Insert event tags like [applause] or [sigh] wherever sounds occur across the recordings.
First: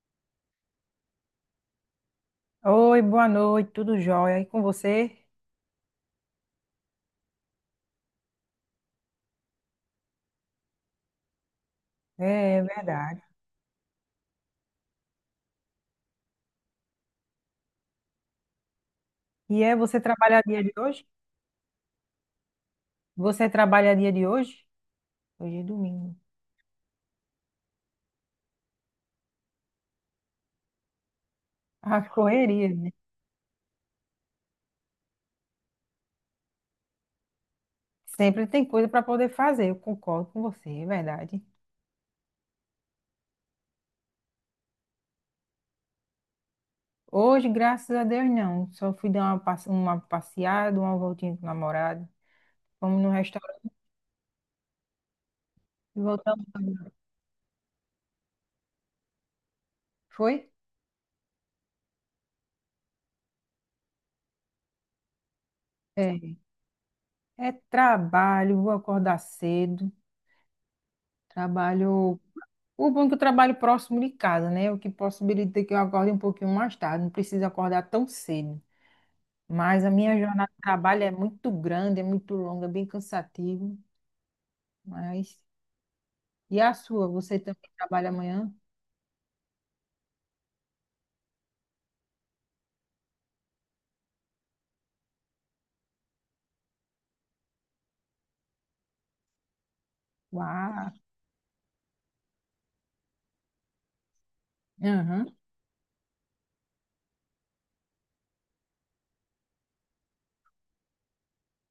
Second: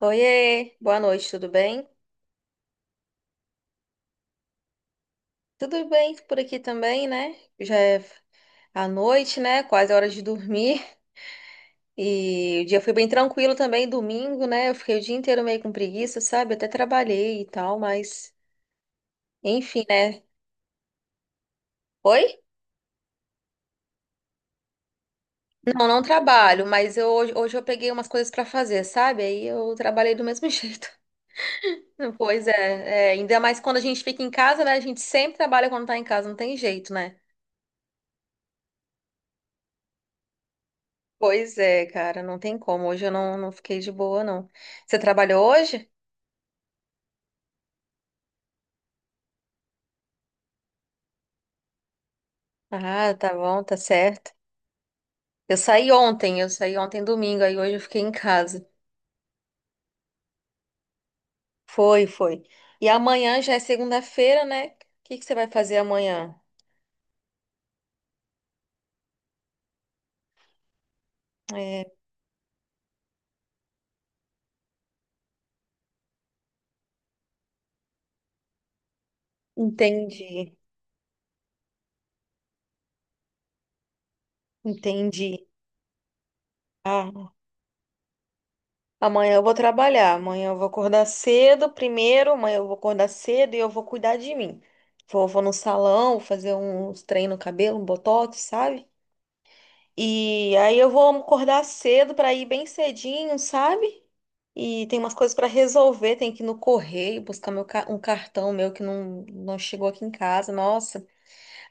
Oiê, boa noite, tudo bem? Oi, boa noite, tudo jóia? E com você? Tudo bem por aqui também, né? Já é a noite, né? Quase a hora de dormir. E É, o dia foi bem verdade. tranquilo também, domingo, né? Eu fiquei o dia inteiro meio com preguiça, sabe? Até trabalhei e tal, mas E enfim, você né? trabalha dia de hoje? Oi? Você trabalha dia de hoje? Hoje é Não, não domingo. trabalho, mas eu, hoje eu peguei umas coisas pra fazer, sabe? Aí eu trabalhei do mesmo [laughs] jeito. [laughs] A Pois correria, né? é, é, ainda mais quando a gente fica em casa, né? A gente sempre trabalha quando tá em casa, não tem jeito, né? Sempre tem coisa para poder fazer, eu concordo com você, é verdade. Pois é, cara, não tem como. Hoje eu não, não fiquei de boa, não. Você trabalhou hoje? Hoje, graças a Deus, não. Só fui dar uma, uma passeada, uma voltinha com o namorado. Fomos no Ah, tá bom, restaurante tá certo. E voltamos. Eu saí ontem domingo, aí hoje eu fiquei em casa. Foi? Foi, foi. E amanhã já é segunda-feira, né? O que que você vai fazer amanhã? É. É trabalho, vou acordar cedo. É, Trabalho O bom é que eu trabalho próximo de casa, né? O que possibilita que eu acorde um pouquinho mais tarde, não preciso acordar tão cedo. Mas a minha jornada entendi, de trabalho é muito grande, é muito longa, é bem cansativo. Mas. entendi. E a sua? Ah, Você também trabalha amanhã? amanhã eu vou trabalhar, amanhã eu vou acordar cedo primeiro, amanhã eu vou acordar cedo e eu vou cuidar de mim. Vou, vou no salão, vou fazer uns treinos no cabelo, um botox, sabe? E aí eu Uau! vou acordar cedo para ir bem cedinho, sabe? E tem umas Aham. coisas para resolver, tem que ir no correio buscar um cartão meu que não, não chegou aqui em casa, nossa.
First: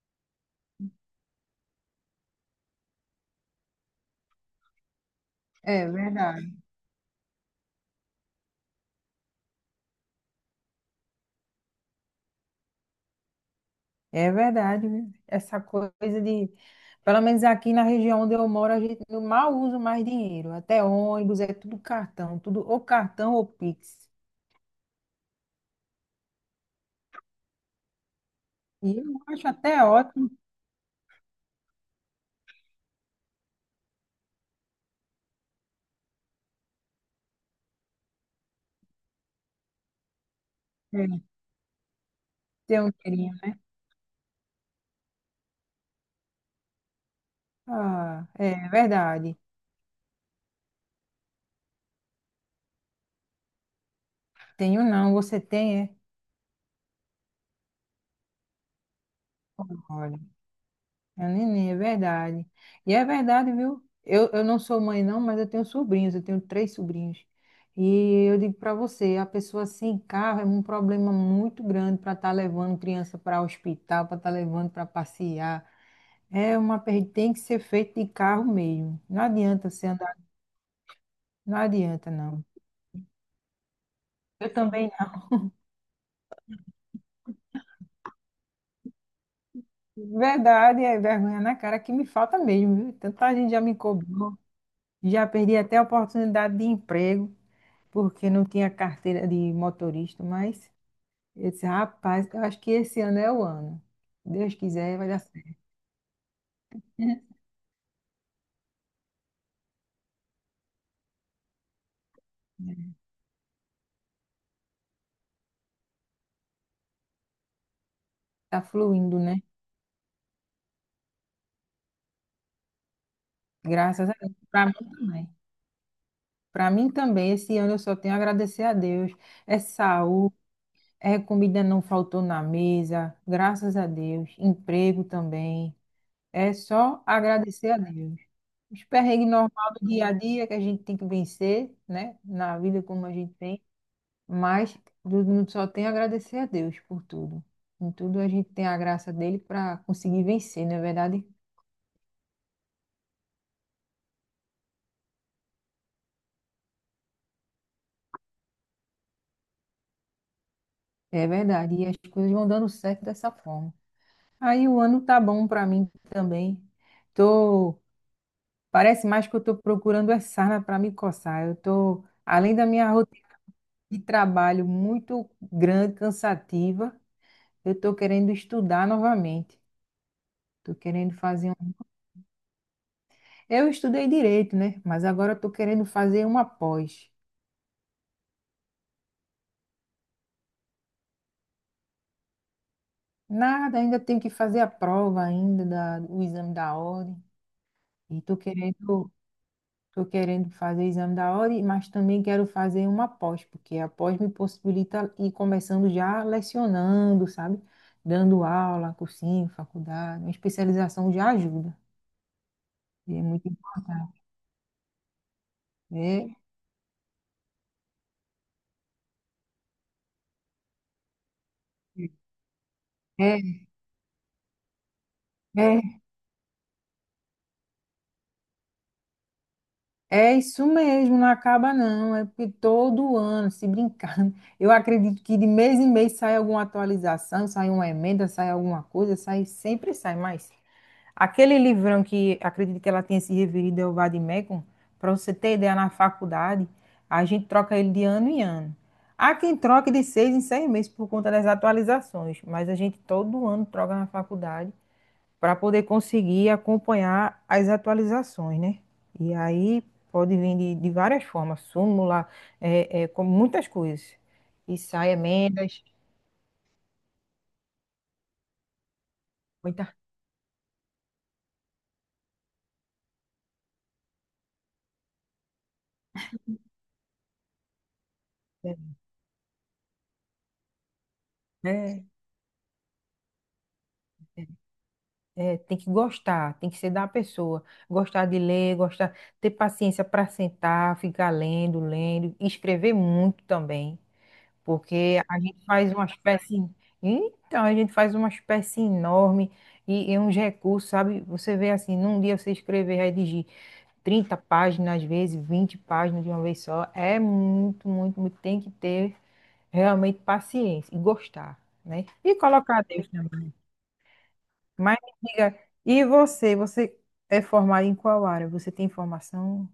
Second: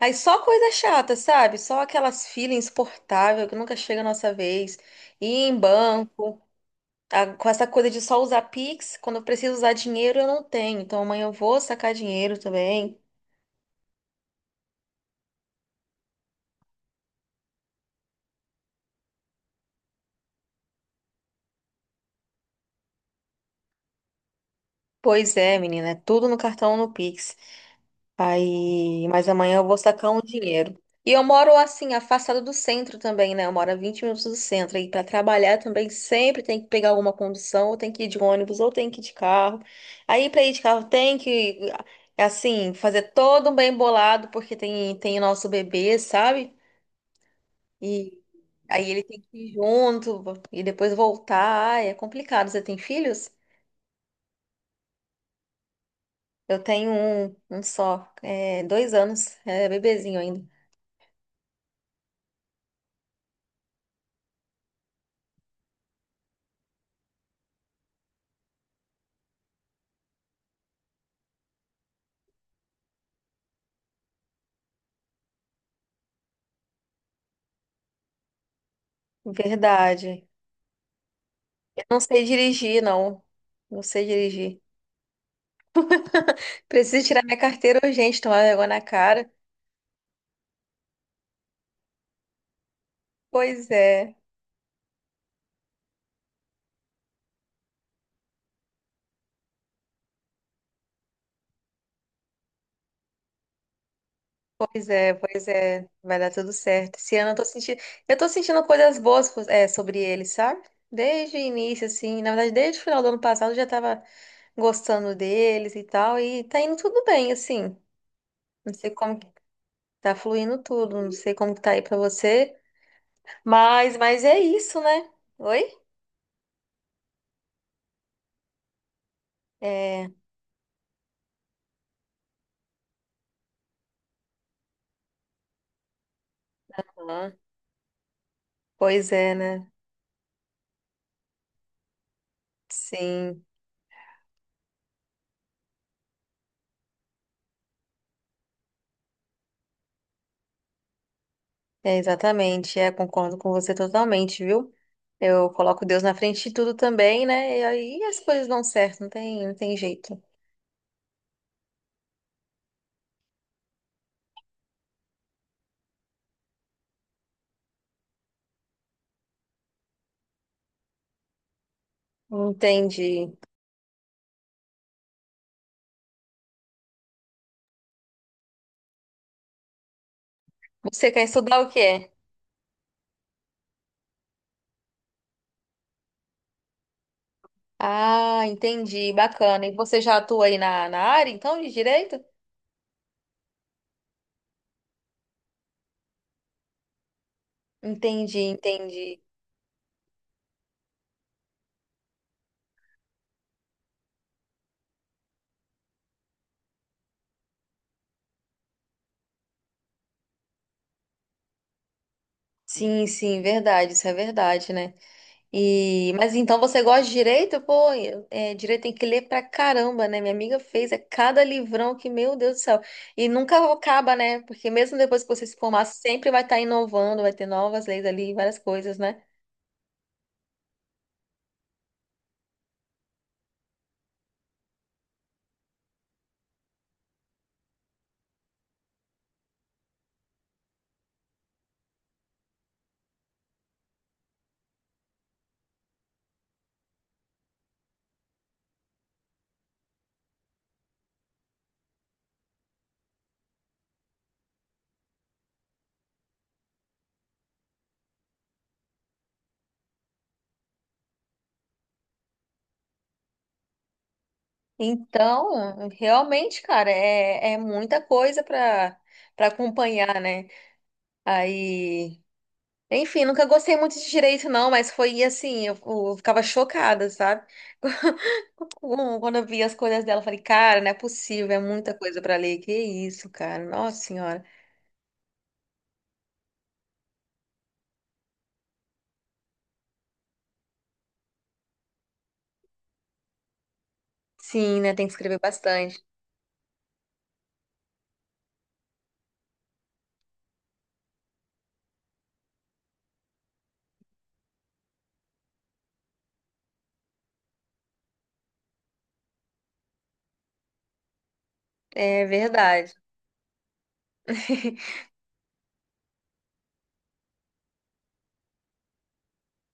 Aí só coisa chata, sabe? Só aquelas filas insuportáveis que nunca chega a nossa vez. Ir em É banco, verdade. tá? Com essa coisa de só usar Pix, quando eu preciso usar dinheiro eu não tenho, então amanhã eu vou sacar dinheiro também. É verdade, viu? Essa coisa de. Pelo menos aqui na região onde eu moro, a gente não mal usa mais dinheiro. Até ônibus, é tudo cartão, tudo ou cartão ou Pix. Pois é, menina, é tudo no cartão ou no Pix. E Aí, eu mas acho amanhã eu vou até sacar um ótimo dinheiro. E eu moro assim, afastado do centro também, né? Eu moro a 20 minutos do centro. E para trabalhar também sempre tem que pegar alguma condução, ou tem que ir de ônibus, ou tem que ir de carro. Aí para ir de carro é, tem que, assim, ter um fazer dinheirinho. todo um Né? bem bolado, porque tem o nosso bebê, sabe? E Ah, é aí ele tem que verdade. ir junto e depois voltar. Ai, é complicado. Você tem filhos? Tenho não, você tem, é? Eu tenho um, um só, é, 2 anos, é bebezinho Olha, ainda. é neném, é verdade. E é verdade, viu? Eu não sou mãe, não, mas eu tenho sobrinhos, eu tenho três sobrinhos. E eu digo para você, a pessoa sem carro é um problema muito grande para estar levando criança para o hospital, para estar levando para passear. É uma perda, tem que ser feito de carro mesmo. Não adianta você andar, Verdade. não Não adianta, sei não. dirigir, não. Não sei Eu dirigir. também não. Preciso tirar minha carteira urgente, tomar vergonha na cara. Verdade, é vergonha na cara que me falta mesmo, viu? Tanta gente já Pois me é, cobrou. Já perdi até a oportunidade de emprego, porque não tinha carteira de motorista, mas eu disse, rapaz, eu acho que esse ano é o ano. Deus quiser, vai dar pois certo. é. Vai dar tudo certo. Esse ano eu tô sentindo coisas boas, é, sobre ele, sabe? Desde o início, assim. Na verdade, desde o [laughs] final do ano passado eu já tava gostando deles e tal. E tá indo tudo bem, assim. Tá Não sei fluindo, como que né? tá fluindo tudo. Não sei como que tá aí pra você. Mas, Graças a mas Deus. é Para mim isso, né? também. Oi? Para mim também, esse ano eu só tenho a agradecer a Deus. É É, saúde, é comida não faltou na mesa, graças a Deus. Emprego também. É só aham. agradecer a Deus. Os Pois perrengues é, né? normal do dia a dia que a gente tem que vencer, né? Na vida como a gente Sim. tem. Mas tudo- não- só tem a agradecer a Deus por tudo. Em tudo a gente tem a graça dele para conseguir vencer, não é verdade? É, exatamente, é, concordo com você totalmente, viu? Eu coloco Deus na frente de tudo também, né? E aí as coisas dão certo, não tem, não tem jeito. É verdade. E as coisas vão dando certo dessa forma. Aí o ano tá bom para mim também. Tô, Parece mais que eu tô procurando é sarna para me coçar. Eu tô, além da minha rotina Entendi. de trabalho muito grande, cansativa, eu tô querendo estudar novamente. Tô Você querendo quer fazer estudar o um... quê? Eu estudei direito, né? Mas agora eu tô querendo fazer uma pós. Ah, entendi, bacana. E você já atua aí na área, então, de direito? Nada, ainda tenho que fazer a prova ainda da, o exame da ordem. E tô Entendi, querendo, entendi. tô querendo fazer o exame da ordem, mas também quero fazer uma pós, porque a pós me possibilita ir começando já lecionando, sabe? Dando aula, cursinho, faculdade, uma especialização já ajuda. Sim, E é sim, muito verdade, isso é importante. verdade, né? E, mas É, então você gosta de direito? Pô, é, direito tem que ler pra caramba, né? Minha amiga fez é cada livrão que, meu Deus do céu. E é, nunca acaba, né? Porque mesmo depois que você se formar, é. sempre vai estar inovando, vai ter novas leis ali, várias coisas, né? É isso mesmo, não acaba não. É porque todo ano, se brincar, [laughs] eu acredito que de mês em mês sai alguma atualização, sai uma emenda, sai alguma coisa, sai, sempre sai. Mas aquele livrão que acredito que ela tenha se referido é o Vademecum, para você ter ideia, na faculdade, a gente troca ele de ano em ano. Há quem troque de seis em seis meses por conta das atualizações, mas a gente todo ano troca na faculdade para poder conseguir acompanhar as atualizações, né? E aí pode vir de várias formas, súmula, é, é, com muitas coisas. E sai emendas, Então, realmente, cara, é, é muita coisa para muita, acompanhar, né? Aí, enfim, nunca gostei muito de direito, não, mas foi assim, eu ficava chocada, sabe? é, [laughs] Quando eu vi as coisas dela, eu falei, cara, não é possível, é muita é, coisa pra ler. Que isso, cara? Nossa senhora. é, tem que gostar, tem que ser da pessoa. Gostar de ler, gostar, ter paciência para sentar, ficar lendo, lendo, escrever muito também. Sim, né? Tem que Porque a escrever gente faz bastante. uma espécie. Então, a gente faz uma espécie enorme e uns recursos, sabe? Você vê assim, num dia você escrever, redigir 30 páginas, às vezes 20 páginas de uma vez só, é muito, muito, muito. Tem que ter realmente paciência e gostar, né? É E colocar verdade. Deus também. Mas [laughs] me diga, e você? Você é formado em qual área? Você tem formação?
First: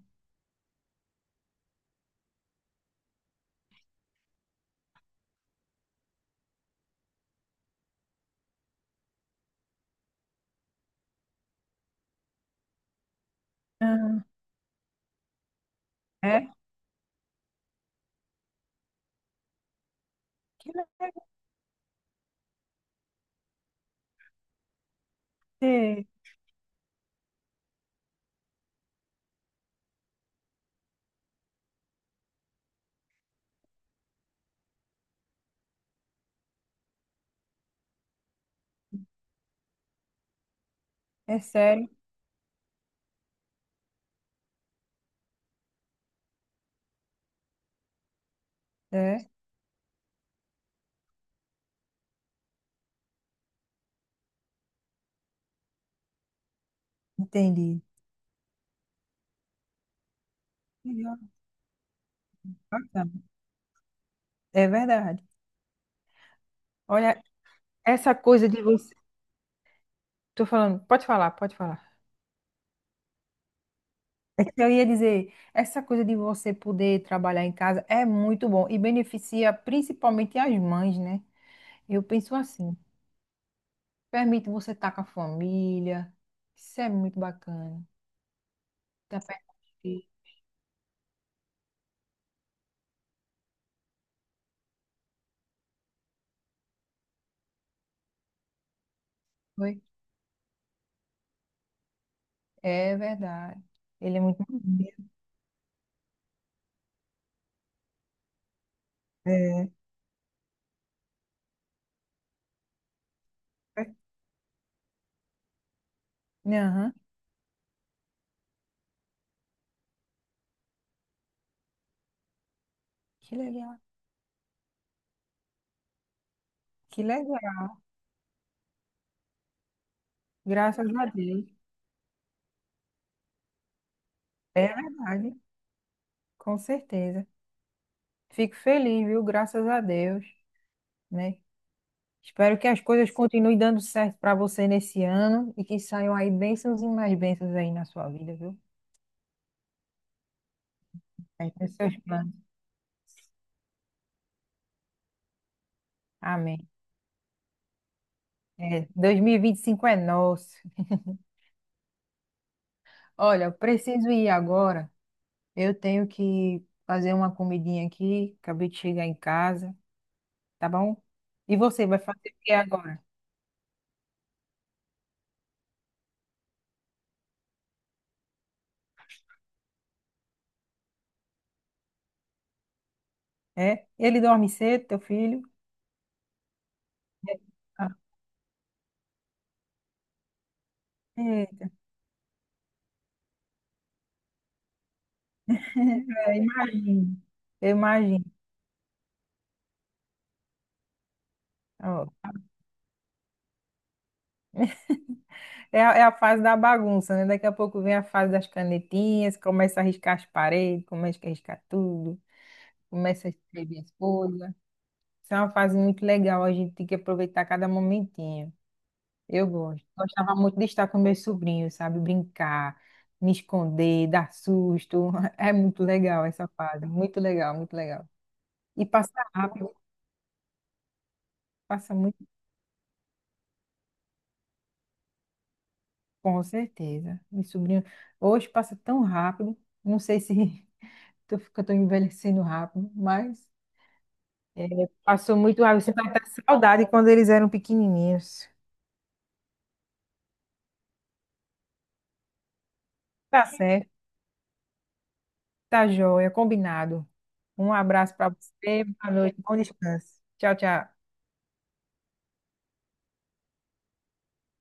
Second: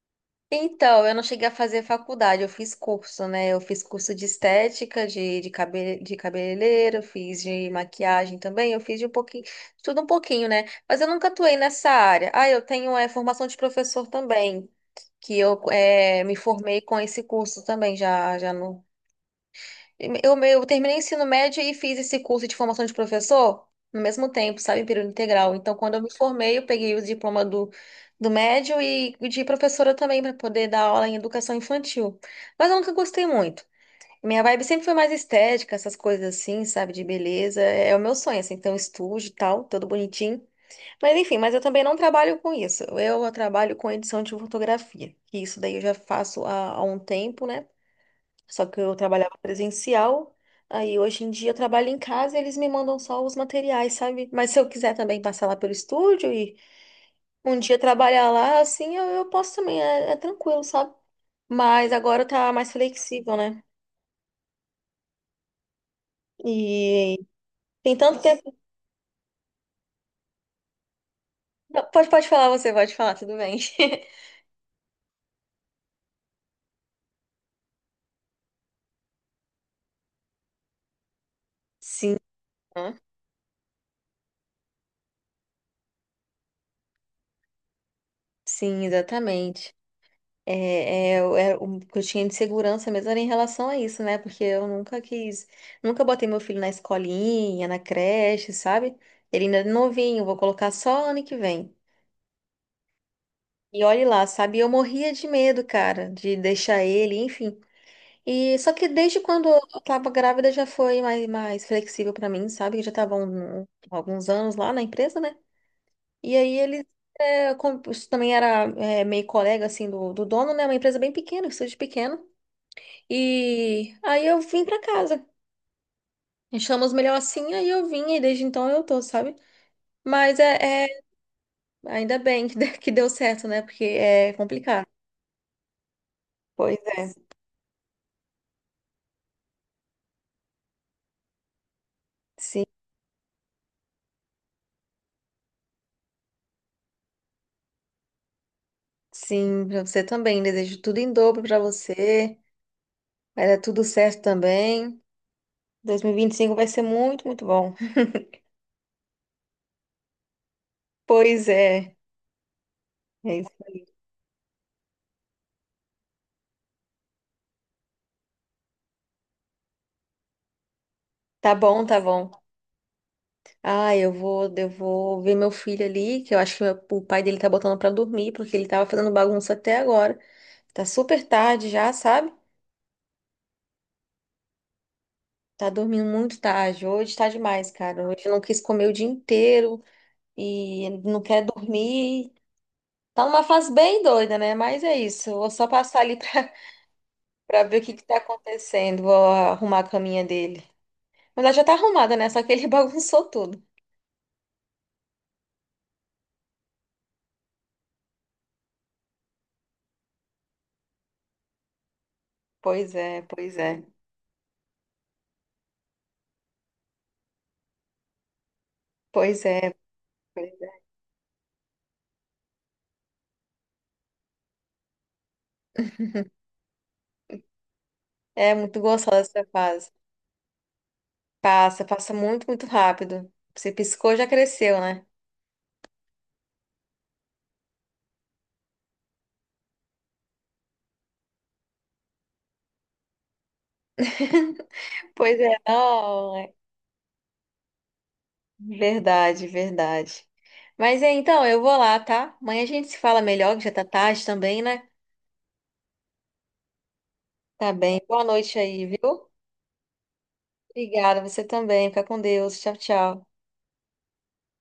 Então, eu não cheguei a fazer faculdade, eu fiz curso, né? Eu fiz curso de estética, de cabeleireiro, eu fiz de maquiagem também, eu fiz de um pouquinho, tudo um pouquinho, né? Mas eu nunca atuei nessa área. Ah, eu tenho é, formação de professor Ah, também, que eu é, me é? formei com esse curso também, já no. Eu Que terminei legal. ensino médio e fiz esse curso de formação de professor no mesmo tempo, sabe, em período integral. Então, quando eu É me formei, eu peguei o diploma do, do médio e de professora também para poder dar aula em educação infantil. Mas eu nunca gostei muito. Minha vibe sempre foi mais estética, essas coisas assim, sabe, de beleza. É é o meu sonho, assim, ter um estúdio e tal, todo bonitinho. Mas enfim, é mas eu também sério? não trabalho com isso. Eu trabalho com edição de fotografia. E isso daí eu já faço há um tempo, né? Só que eu É, trabalhava presencial, aí hoje em dia eu trabalho em casa e eles me mandam só os materiais, sabe? Mas se eu quiser também passar lá pelo estúdio e um dia entendi. trabalhar lá, assim, eu posso também, é, é tranquilo, sabe? Legal, Mas agora tá mais bacana. flexível, né? É verdade. E Olha, tem essa tanto coisa tempo. de você. Tô falando, pode falar, pode falar. Pode, pode falar, você pode falar, tudo bem. [laughs] É que eu ia dizer, essa coisa de você poder trabalhar em casa é muito bom e beneficia principalmente as mães, né? Eu Sim, penso assim, né? permite você estar com a família, isso é muito bacana. Sim, Tá perto dos exatamente. filhos, É, é, é o que eu tinha de segurança mesmo era em relação a isso, né? Porque eu nunca quis, nunca botei meu filho na escolinha, na creche, sabe? Ele ainda é oi? novinho, vou colocar só ano que vem. É verdade. E olhe Ele é lá, muito sabe? Eu bonito. morria de medo, cara, de deixar ele, enfim. E só que desde quando eu tava grávida já foi mais flexível pra mim, sabe? Eu já tava alguns anos lá na empresa, né? E aí ele Aham. é, isso também era é, meio colega assim do dono, né? Uma empresa bem pequena, um estúdio pequeno. Que legal, E aí eu vim pra casa. Achamos que melhor legal. assim, aí eu vim e desde então eu tô, sabe? Mas Graças a Deus. ainda bem que [laughs] que deu certo, né? Porque é É complicado. verdade, com Pois é. certeza. Fico feliz, viu? Graças a Deus, né? Espero Sim, que as coisas continuem dando certo para você nesse ano e que saiam aí bênçãos e mais bênçãos aí na sua vida, viu? sim, pra você também. Desejo tudo em dobro Aí pra nos seus planos. você. Vai dar tudo certo também. 2025 vai Amém. ser muito, muito bom. [laughs] É, 2025 é nosso. Pois é. É Olha, isso. eu preciso ir agora. Eu tenho que fazer uma comidinha aqui. Acabei de chegar em casa, tá bom? Tá E bom, você tá vai fazer bom. o que agora? Ah, eu vou ver meu filho ali, que eu acho que o pai dele tá botando pra dormir, porque ele tava fazendo bagunça até agora. Tá super tarde já, sabe? É? Ele dorme cedo, teu filho? Tá dormindo muito tarde. Hoje tá É. demais, Ah, cara. Hoje eu não quis comer o dia inteiro e não quer é. dormir. Tá numa fase bem doida, né? Mas é isso. Eu vou só passar ali pra, [laughs] Imagino. pra Eu ver o que que tá imagino. acontecendo. Vou arrumar a caminha dele. Mas ela já tá Ó, arrumada, né? Só que ele [laughs] bagunçou tudo. é, a- é a fase da bagunça, né? Daqui a pouco vem a fase das canetinhas, começa a riscar as paredes, começa a riscar tudo, Pois é, começa a pois escrever é. as folhas. Isso é uma fase muito legal, a gente tem que aproveitar cada momentinho. Pois Eu é. gosto. Gostava Pois muito de estar com meus sobrinhos, sabe? Brincar, me esconder, dar susto. [laughs] É muito legal essa fase, muito legal, muito legal. É é muito E passa gostosa essa rápido, fase. Passa, passa passa muito. muito, muito rápido. Você piscou, já cresceu, né? Com certeza. Meu sobrinho hoje passa tão rápido. Não sei se [laughs] que tô envelhecendo rápido, mas é, [laughs] passou Pois é, muito rápido. Você vai estar não. é. saudade quando eles eram pequenininhos. Verdade, verdade. Mas é, então, eu vou lá, tá? Amanhã a gente se fala Tá melhor, que já tá certo, tarde também, né? tá joia, combinado. Tá Um bem. abraço Boa para noite você, aí, boa viu? noite, bom descanso. Tchau, tchau. Obrigada, você também. Fica com Deus. Tchau, tchau.